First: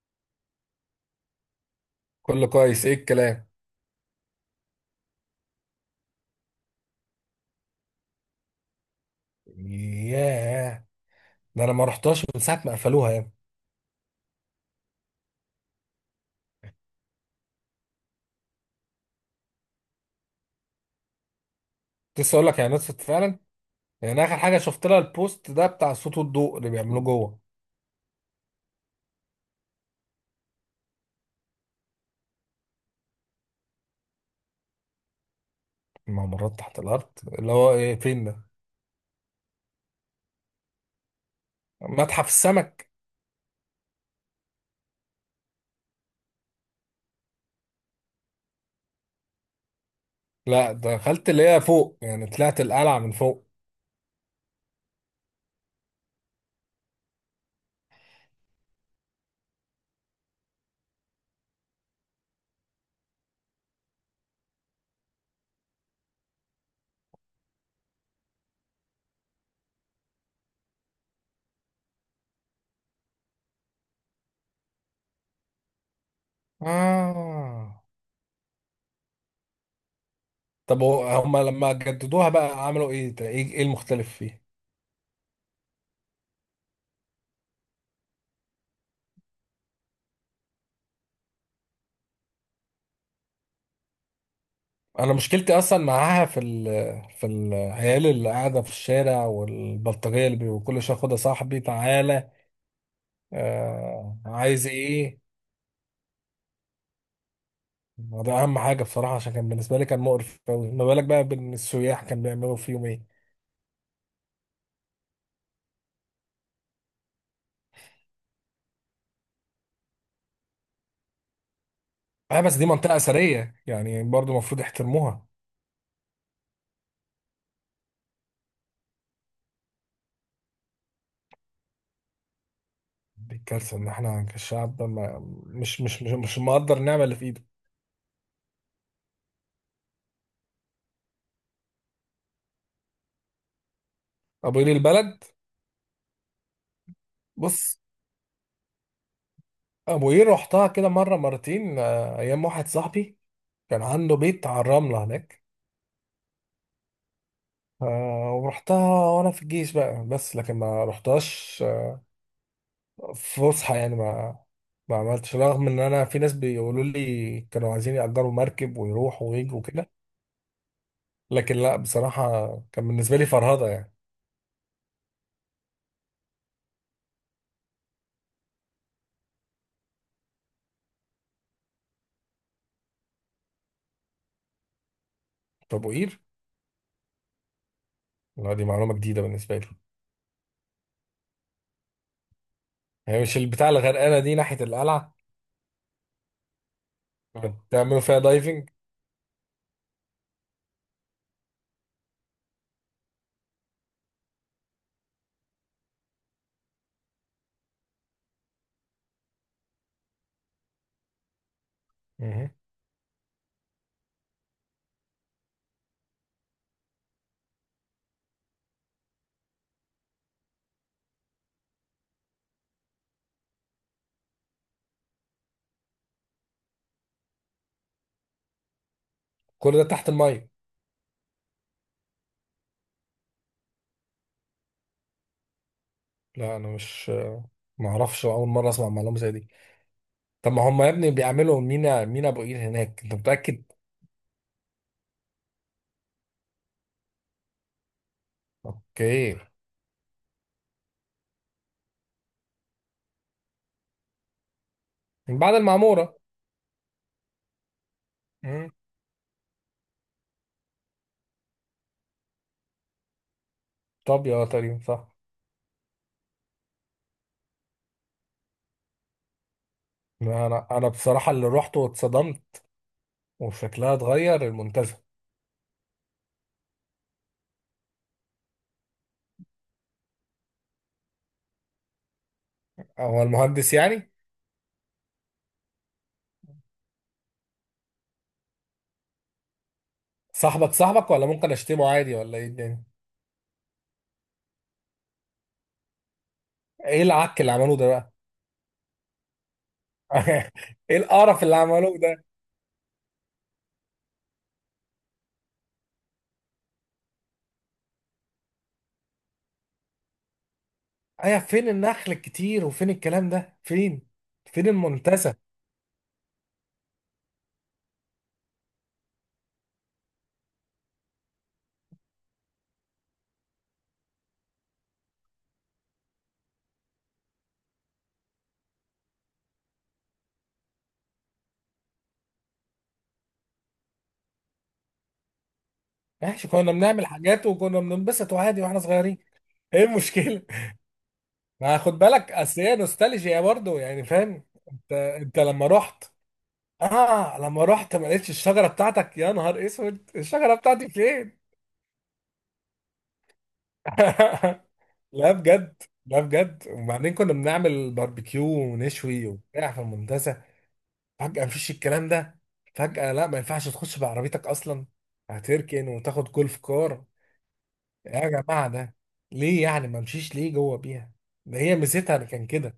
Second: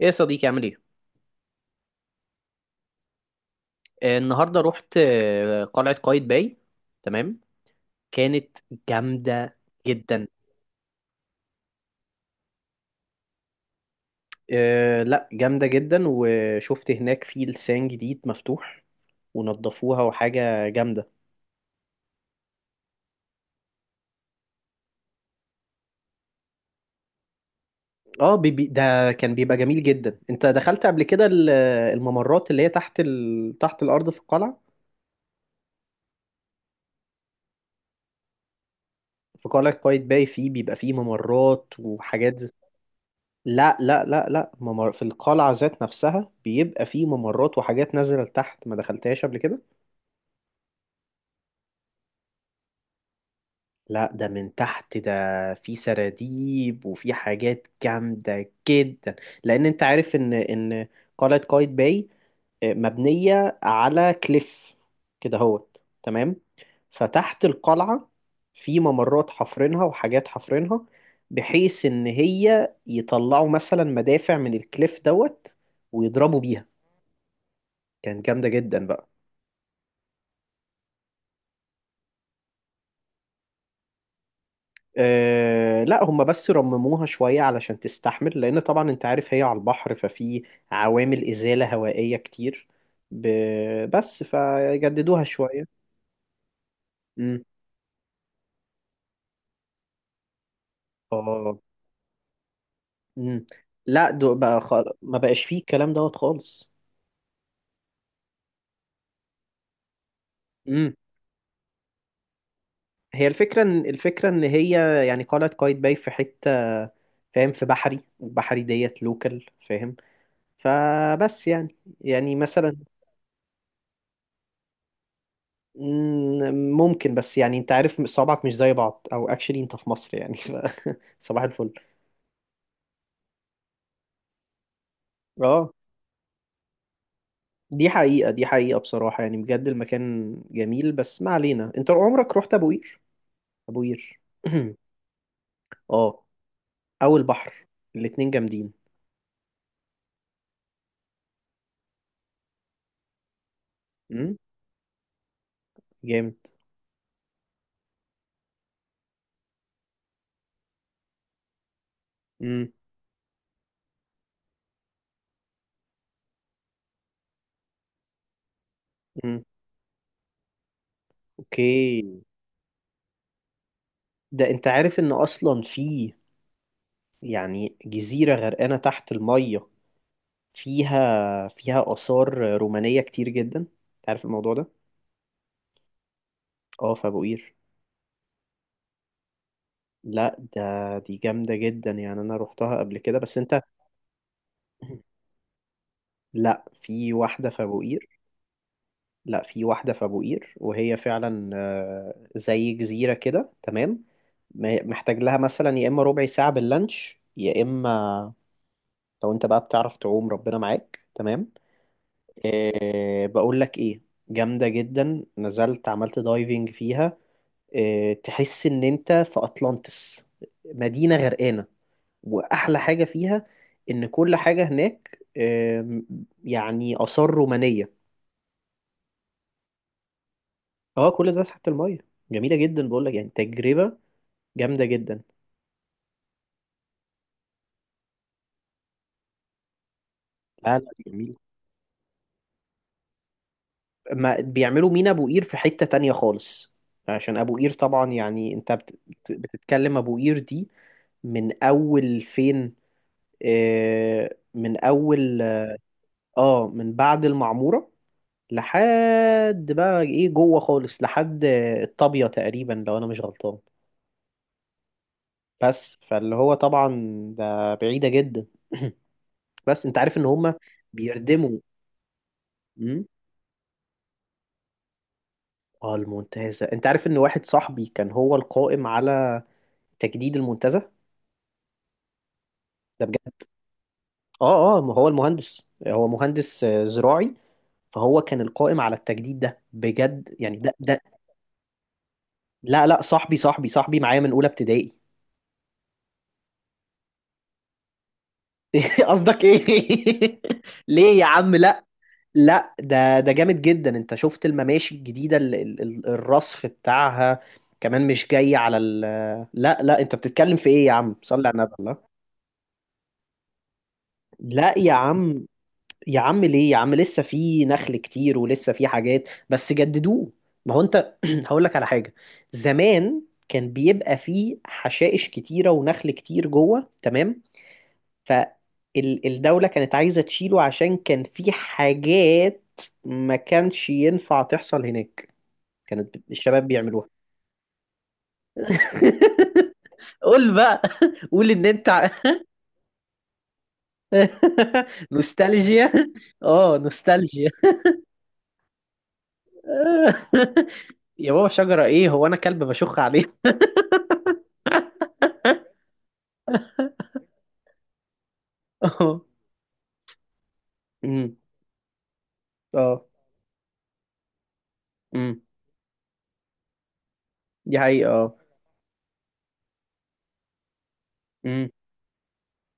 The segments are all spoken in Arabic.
ايه يا صديقي عامل ايه؟ كله كويس، ايه الكلام؟ النهارده رحت قلعة قايتباي. تمام. كانت جامدة جدا. ياه. ده انا ما رحتهاش من ساعه ما قفلوها يعني. آه لا، جامدة جدا، وشفت هناك في لسان جديد مفتوح ونضفوها، وحاجة جامدة. كنت لسه اقول لك يعني نطفت فعلا. يعني اخر حاجه شفت لها البوست ده بتاع صوت والضوء اللي بيعملوه جوه. اه بي بي ده كان بيبقى جميل جدا. انت دخلت قبل كده الممرات اللي هي تحت تحت الارض في القلعة. الممرات تحت الارض، اللي هو ايه، فين ده، في قلعة قايتباي فيه بيبقى فيه ممرات متحف وحاجات السمك؟ لا لا لا لا، في القلعة ذات نفسها بيبقى فيه ممرات وحاجات نازلة لتحت، ما دخلتهاش قبل كده. لا، دخلت اللي هي فوق، يعني طلعت القلعه من فوق. لا ده من تحت، ده في سراديب وفي حاجات جامدة جدا. لأن أنت عارف إن قلعة قايتباي مبنية على كليف كده، هوت تمام. فتحت القلعة في ممرات حفرينها وحاجات حفرينها، بحيث إن هي يطلعوا مثلا مدافع من الكليف دوت ويضربوا بيها. اه، كانت جامدة جدا بقى. طب هو هما لما جددوها بقى عملوا ايه؟ ده إيه المختلف فيه؟ آه لا، هم بس رمموها شوية علشان تستحمل، لأن طبعا أنت عارف هي على البحر، ففي عوامل إزالة هوائية كتير. ب... بس انا فجددوها مشكلتي شوية. اصلا معاها في في امم. العيال اللي قاعده في الشارع والبلطجيه اللي وكل شويه خدها اه. صاحبي تعالى. امم. لا آه، دو بقى عايز ما ايه؟ بقاش فيه الكلام دوت خالص. ده اهم حاجه بصراحه، عشان كان بالنسبه لي كان مقرف قوي، ما امم. بالك بقى بان السياح كان بيعملوا فيهم ايه. هي الفكرة إن، هي يعني قلعة قايتباي في حتة، فاهم؟ في بحري، وبحري ديت لوكال، فاهم؟ فبس يعني اه بس دي مثلا. منطقه اثريه يعني، برضو المفروض يحترموها. ممكن، بس يعني انت عارف صوابعك مش زي بعض، او اكشلي انت في مصر يعني. صباح الفل. دي الكارثه ان احنا كشعب ما اه. مش مقدر النعمه اللي في ايده. دي حقيقة دي حقيقة، بصراحة يعني بجد المكان جميل، بس ما علينا. انت عمرك رحت ابو قير؟ ابو قير ابو قير البلد. اه. او البحر. بص. الاتنين جامدين. ابو قير رحتها كده مره مرتين، ايام واحد صاحبي كان عنده امم. بيت على الرمله هناك. جامد. ورحتها وانا في الجيش بقى، بس لكن ما رحتهاش امم. فسحة يعني، ما عملتش، رغم ان انا في ناس بيقولوا لي كانوا عايزين يأجروا مركب ويروحوا امم. ويجوا كده. لكن لا، اوكي. بصراحة كان بالنسبة لي فرهضة يعني. ده انت عارف ان اصلا في يعني جزيرة غرقانة تحت المية، فيها آثار رومانية كتير جدا. انت عارف الموضوع ده؟ طب وقير؟ اه، في ابو قير. لا، دي معلومة جديدة بالنسبة لي. لا ده، دي جامدة جدا يعني، أنا روحتها قبل كده، هي مش بس أنت. البتاع اللي غرقانة دي ناحية القلعة؟ لا، في كنت واحدة في أبو تعملوا قير. فيها دايفنج؟ لا في واحدة في أبو قير، وهي فعلا زي جزيرة كده تمام. محتاج لها مثلا يا إما ربع ساعة باللانش، يا إما لو أنت بقى بتعرف تعوم، ربنا معاك تمام. مهم. أه بقول لك إيه، جامدة جدا، نزلت عملت دايفنج فيها. أه تحس إن أنت في أطلانتس، مدينة غرقانة. واحلى حاجه فيها ان كل حاجه هناك يعني اثار رومانيه. كل ده تحت المية؟ اه كل ده تحت الميه، جميله جدا. بقول لك يعني تجربه جامده جدا. لا، انا مش ما اعرفش، اول مرة اسمع معلومة زي دي. طب ما لا هم يا لا ابني جميل، بيعملوا مينا ابو قير هناك، انت متأكد؟ ما بيعملوا مينا ابو قير في حته تانية خالص. عشان ابو قير طبعا يعني انت اوكي. بتتكلم ابو قير دي، من اول فين؟ من من اول. بعد المعمورة. اه، من بعد المعموره، مم. لحد بقى ايه جوه خالص، لحد الطابيه تقريبا لو انا مش غلطان. طب يا تقريبا صح. بس فاللي هو طبعا ده بعيدة جدا. بس انت عارف ان هما انا بصراحه اللي بيردموا. رحت واتصدمت امم. وشكلها اتغير المنتزه. اه المنتزه، انت عارف ان واحد صاحبي كان هو القائم على تجديد المنتزه؟ ده هو بجد. المهندس يعني؟ اه اه، ما هو المهندس، هو مهندس زراعي، فهو كان القائم على التجديد ده، بجد يعني ده صاحبك ده صاحبك، ولا ممكن اشتمه عادي ولا ايه الدنيا؟ لا لا، صاحبي صاحبي صاحبي معايا من اولى ابتدائي. ايه العك اللي عملوه ده بقى؟ قصدك ايه؟ ايه ليه يا القرف عم اللي لا. عملوه ده؟ لا ده جامد جدا. انت شفت المماشي الجديده، الرصف بتاعها، كمان مش جاي على ال. لا لا، انت بتتكلم في ايه يا عم؟ ايه، صلي على فين النبي، الله. النخل الكتير وفين الكلام ده، فين؟ فين لا يا المنتزه؟ عم. يا عم ليه يا عم، لسه في نخل كتير ولسه في حاجات، بس جددوه. ما هو انت هقول لك على حاجه. زمان كان بيبقى فيه حشائش كتيره ونخل كتير جوه تمام، فالدوله كانت عايزه تشيله، عشان كان في حاجات ما كانش ينفع تحصل هناك، كانت ماشي، الشباب كنا بنعمل بيعملوها. حاجات وكنا بننبسط وعادي واحنا صغيرين. ايه المشكلة؟ قول بقى. قول ان ما انت خد بالك، اصل هي نوستالجيا برضه يعني، فاهم. انت انت لما نوستالجيا. رحت، اه، اه نوستالجيا. لما رحت ما لقيتش الشجره بتاعتك، يا نهار اسود، الشجره بتاعتي يا فين؟ بابا، شجرة ايه؟ هو انا كلب بشخ عليه؟ لا بجد، لا بجد، وبعدين كنا بنعمل باربيكيو اه. ونشوي وبتاع في المنتزه، امم. فجاه مفيش الكلام ده. اه. فجاه لا، ما ينفعش تخش بعربيتك اصلا، امم. هتركن وتاخد جولف كار. دي حقيقة. يا اه. جماعه، ده ليه يعني، ما امشيش ليه جوه بيها؟ ده امم. هي ميزتها كان كده،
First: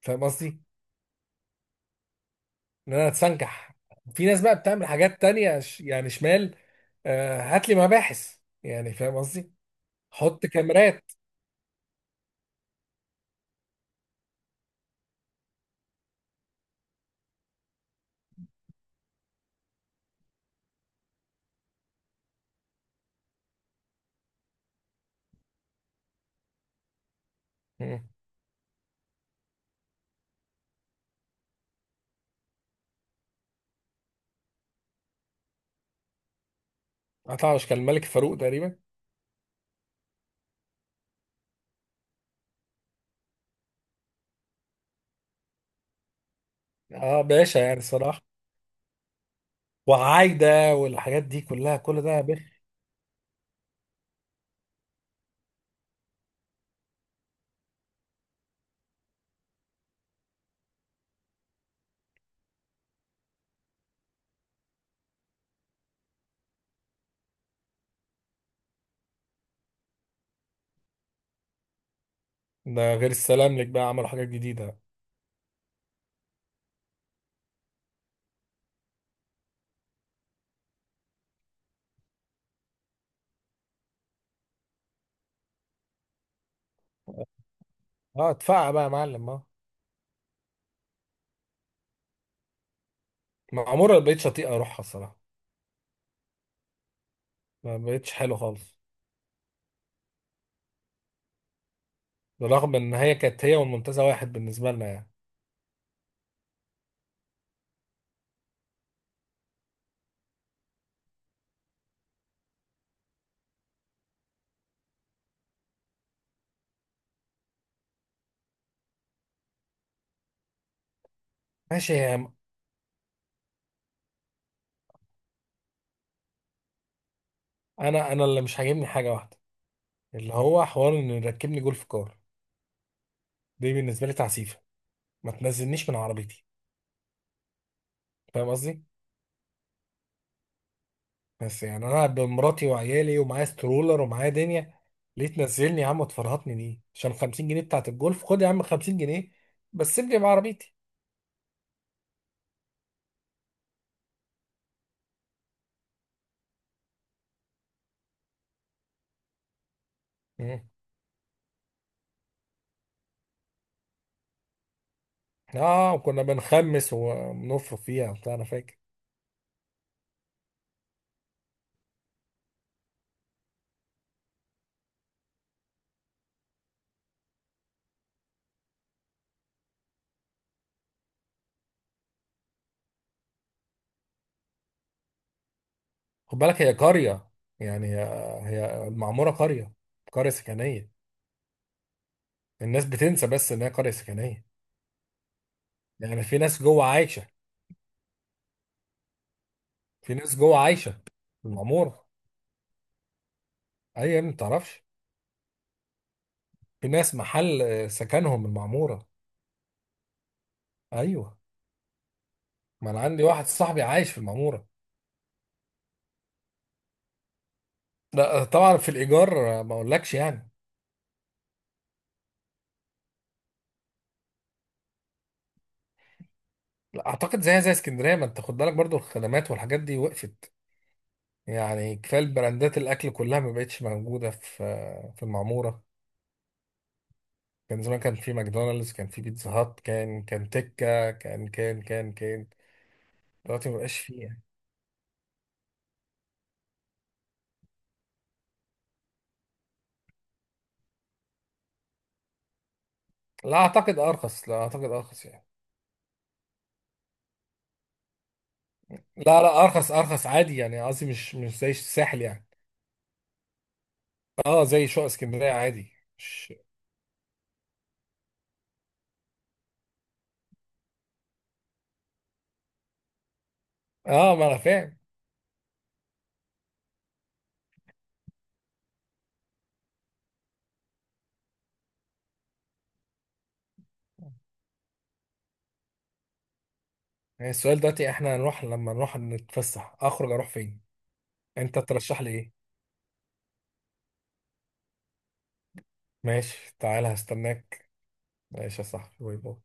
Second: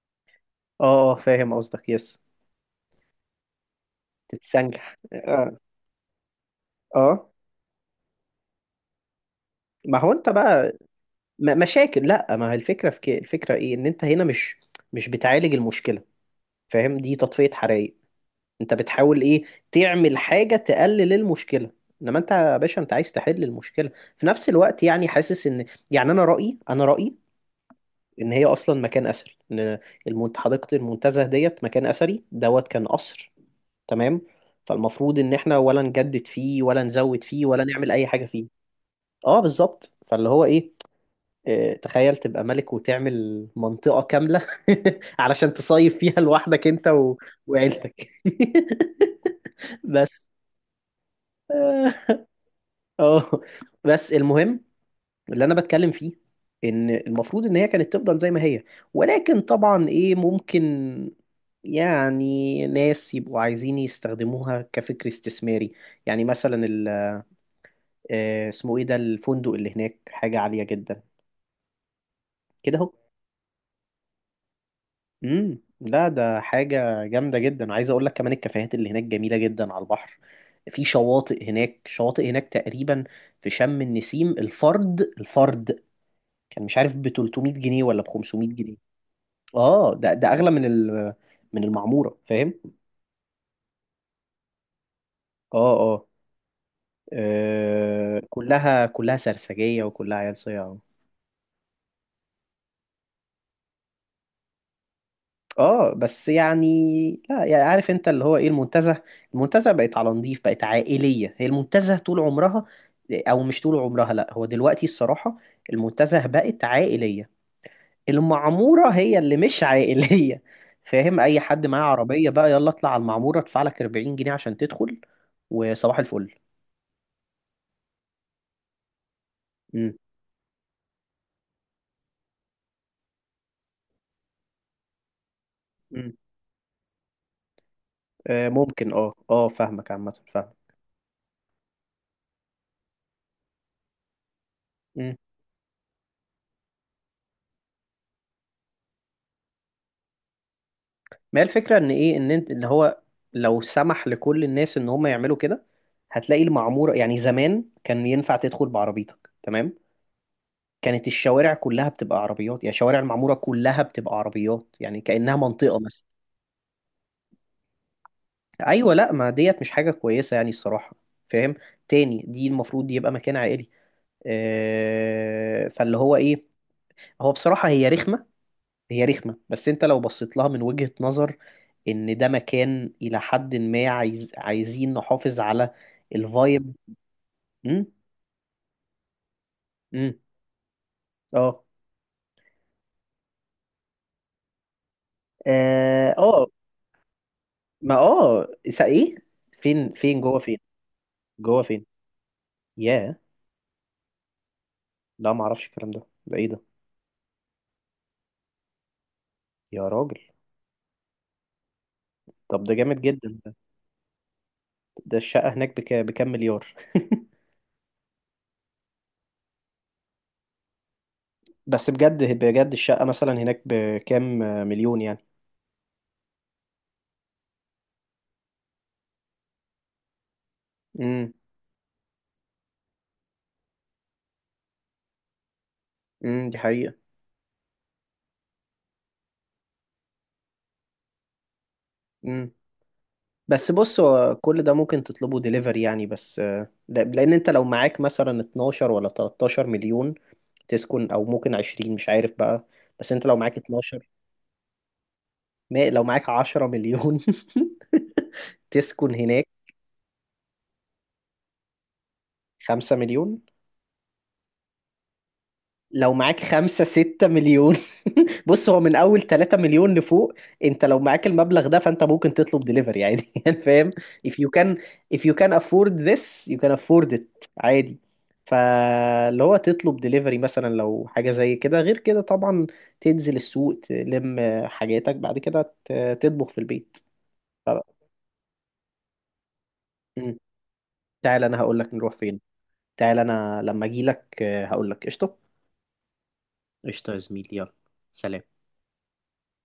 فاهم قصدي. اه فاهم قصدك يس. ان انا اتسنكح، في ناس بقى بتعمل تتسنجح حاجات اه. تانية يعني شمال. اه. هات لي مباحث يعني، فاهم. ما هو انت حط بقى كاميرات. مشاكل. لا، ما هي الفكرة في كده. الفكرة ايه، ان انت هنا مش مش بتعالج المشكلة، فاهم؟ دي تطفية حرائق. انت بتحاول ايه، تعمل حاجة تقلل المشكلة. انما انت يا باشا، انت عايز تحل المشكلة. في نفس الوقت يعني، حاسس ان يعني انا رأيي مم. ان هي اصلا مكان اثري، ان حديقة المنتزه ديت مكان اثري دوت، كان قصر تمام. فالمفروض ان احنا ولا نجدد فيه ولا نزود فيه ولا عطاوش كان نعمل الملك اي حاجة فاروق فيه. تقريبا. اه بالظبط، فاللي هو ايه، اه، تخيل تبقى ملك وتعمل منطقة كاملة علشان تصيف فيها لوحدك انت اه باشا، يعني وعيلتك. الصراحه، بس. وعايده والحاجات دي كلها، كل ده يا بخ. اه، بس المهم، اللي انا بتكلم فيه ان المفروض ان هي كانت تفضل زي ما هي، ولكن طبعا ايه، ممكن يعني ناس يبقوا عايزين يستخدموها كفكر استثماري. يعني مثلا اسمه ايه ده الفندق اللي هناك، حاجة عالية جدا كده اهو. ده غير السلام لك بقى، عملوا حاجات جديده. امم. لا ده حاجة جامدة جدا، عايز اقول لك كمان الكافيهات اللي هناك جميلة جدا على البحر، في شواطئ هناك، شواطئ هناك تقريبا في شم النسيم الفرد الفرد كان مش عارف ب 300 جنيه ولا ب اه، 500 اتفقع جنيه بقى يا معلم، اه. اه ده اغلى من ال، من المعموره، فاهم؟ معموره ما بقتش اطيق اروحها الصراحه، اه اه ما بقتش حلو خالص، كلها كلها سرسجيه وكلها عيال صياعه. بالرغم ان هي كانت هي والمنتزه واحد بالنسبه لنا يعني. اه بس يعني، لا يعني، عارف انت اللي هو ايه، المنتزه المنتزه بقت على نضيف، بقت عائليه. هي المنتزه طول عمرها، او مش طول عمرها لا، هو دلوقتي الصراحه المنتزه بقت عائليه. المعمورة هي اللي مش عائلية، فاهم؟ أي حد معاه ماشي يا عربية عم. بقى يلا اطلع على المعمورة، ادفع لك 40 جنيه عشان تدخل، وصباح الفل. انا اللي مش عاجبني حاجه واحده، مم. اللي هو حوار ان يركبني جولف كار. دي بالنسبه لي تعسيفه، ما تنزلنيش من مم. عربيتي، فاهم آه قصدي. ممكن، اه اه، فاهمك عامة، فاهم. بس يعني انا قاعد بمراتي وعيالي، ومعايا سترولر ومعايا دنيا، مم. ليه تنزلني يا عم وتفرهطني دي عشان 50 جنيه بتاعت الجولف؟ خد يا عم 50 جنيه، بس سيبني بعربيتي. ما هي الفكرة ان ايه، ان انت ان هو لو سمح لكل الناس ان هم يعملوا كده، هتلاقي المعمورة، يعني زمان كان ينفع تدخل بعربيتك تمام. مم. كانت الشوارع كلها بتبقى عربيات، يعني شوارع المعمورة كلها بتبقى عربيات، يعني كأنها منطقة اه، مثلا. وكنا بنخمس ونفرق فيها وبتاع، انا فاكر. ايوه لا، ما ديت مش حاجه كويسه يعني الصراحه، فاهم؟ تاني، دي المفروض يبقى مكان عائلي. فاللي هو ايه، هو بصراحه هي رخمه، هي رخمه، بس انت لو بصيت لها من وجهه نظر ان ده مكان الى حد ما، عايزين نحافظ على خد بالك هي الفايب. قرية، امم. يعني هي المعمورة قرية، امم. قرية سكنية. اه. الناس بتنسى بس ان هي قرية سكنية، اه. يعني في ناس جوه عايشة، ما اه ايه، فين في فين ناس جوه فين؟ جوه عايشة في جوه فين؟ المعمورة. ياه. ايوه يا ابني، ما تعرفش؟ لا ما اعرفش الكلام ده، ده ايه ده؟ في ناس محل سكنهم المعمورة. يا راجل. ايوه. طب ده ما انا جامد عندي جدا. واحد صاحبي عايش في المعموره. ده الشقة هناك بكام مليار؟ لا طبعا في الايجار، ما اقولكش يعني. بس بجد بجد، الشقة مثلا هناك بكام مليون يعني؟ لا اعتقد زيها زي اسكندريه، ما انت خد بالك، برضو الخدمات والحاجات دي وقفت، امم. يعني كفايه البراندات، الاكل كلها ما بقتش موجوده في المعموره. امم. دي حقيقة. كان زمان، كان في ماكدونالدز، كان في بيتزا هات، كان تكه، كان. امم. دلوقتي بس ما بقاش بص، فيه هو يعني. كل ده ممكن تطلبه ديليفري يعني. بس لأن أنت لو معاك مثلا 12 ولا 13 مليون تسكن، أو ممكن 20، مش عارف بقى. بس أنت لو لا معاك اعتقد 12، ارخص، لا اعتقد ارخص يعني. ما لو معاك 10 مليون تسكن لا هناك. لا، ارخص ارخص عادي يعني، قصدي مش زي الساحل يعني، 5 مليون. اه زي شقق اسكندريه عادي، لو معاك مش خمسة ستة مليون بص، هو من أول تلاتة مليون لفوق أنت لو معاك المبلغ ده، فأنت ممكن تطلب دليفري عادي يعني فاهم؟ if اه ما you انا can, فاهم. if you can afford this you can afford it، عادي. فاللي هو تطلب دليفري مثلا لو حاجة زي كده، غير كده طبعا تنزل السوق تلم حاجاتك، بعد كده تطبخ في البيت. يعني ف- السؤال دلوقتي، احنا هنروح لما نروح نتفسح اخرج م. اروح فين؟ تعال، أنا انت هقولك نروح ترشح لي فين. ايه؟ تعال أنا لما أجيلك هقولك قشطة. ماشي تعالى قشطة يا زميلي، يلا، هستناك. سلام. ماشي يا صاحبي، باي باي.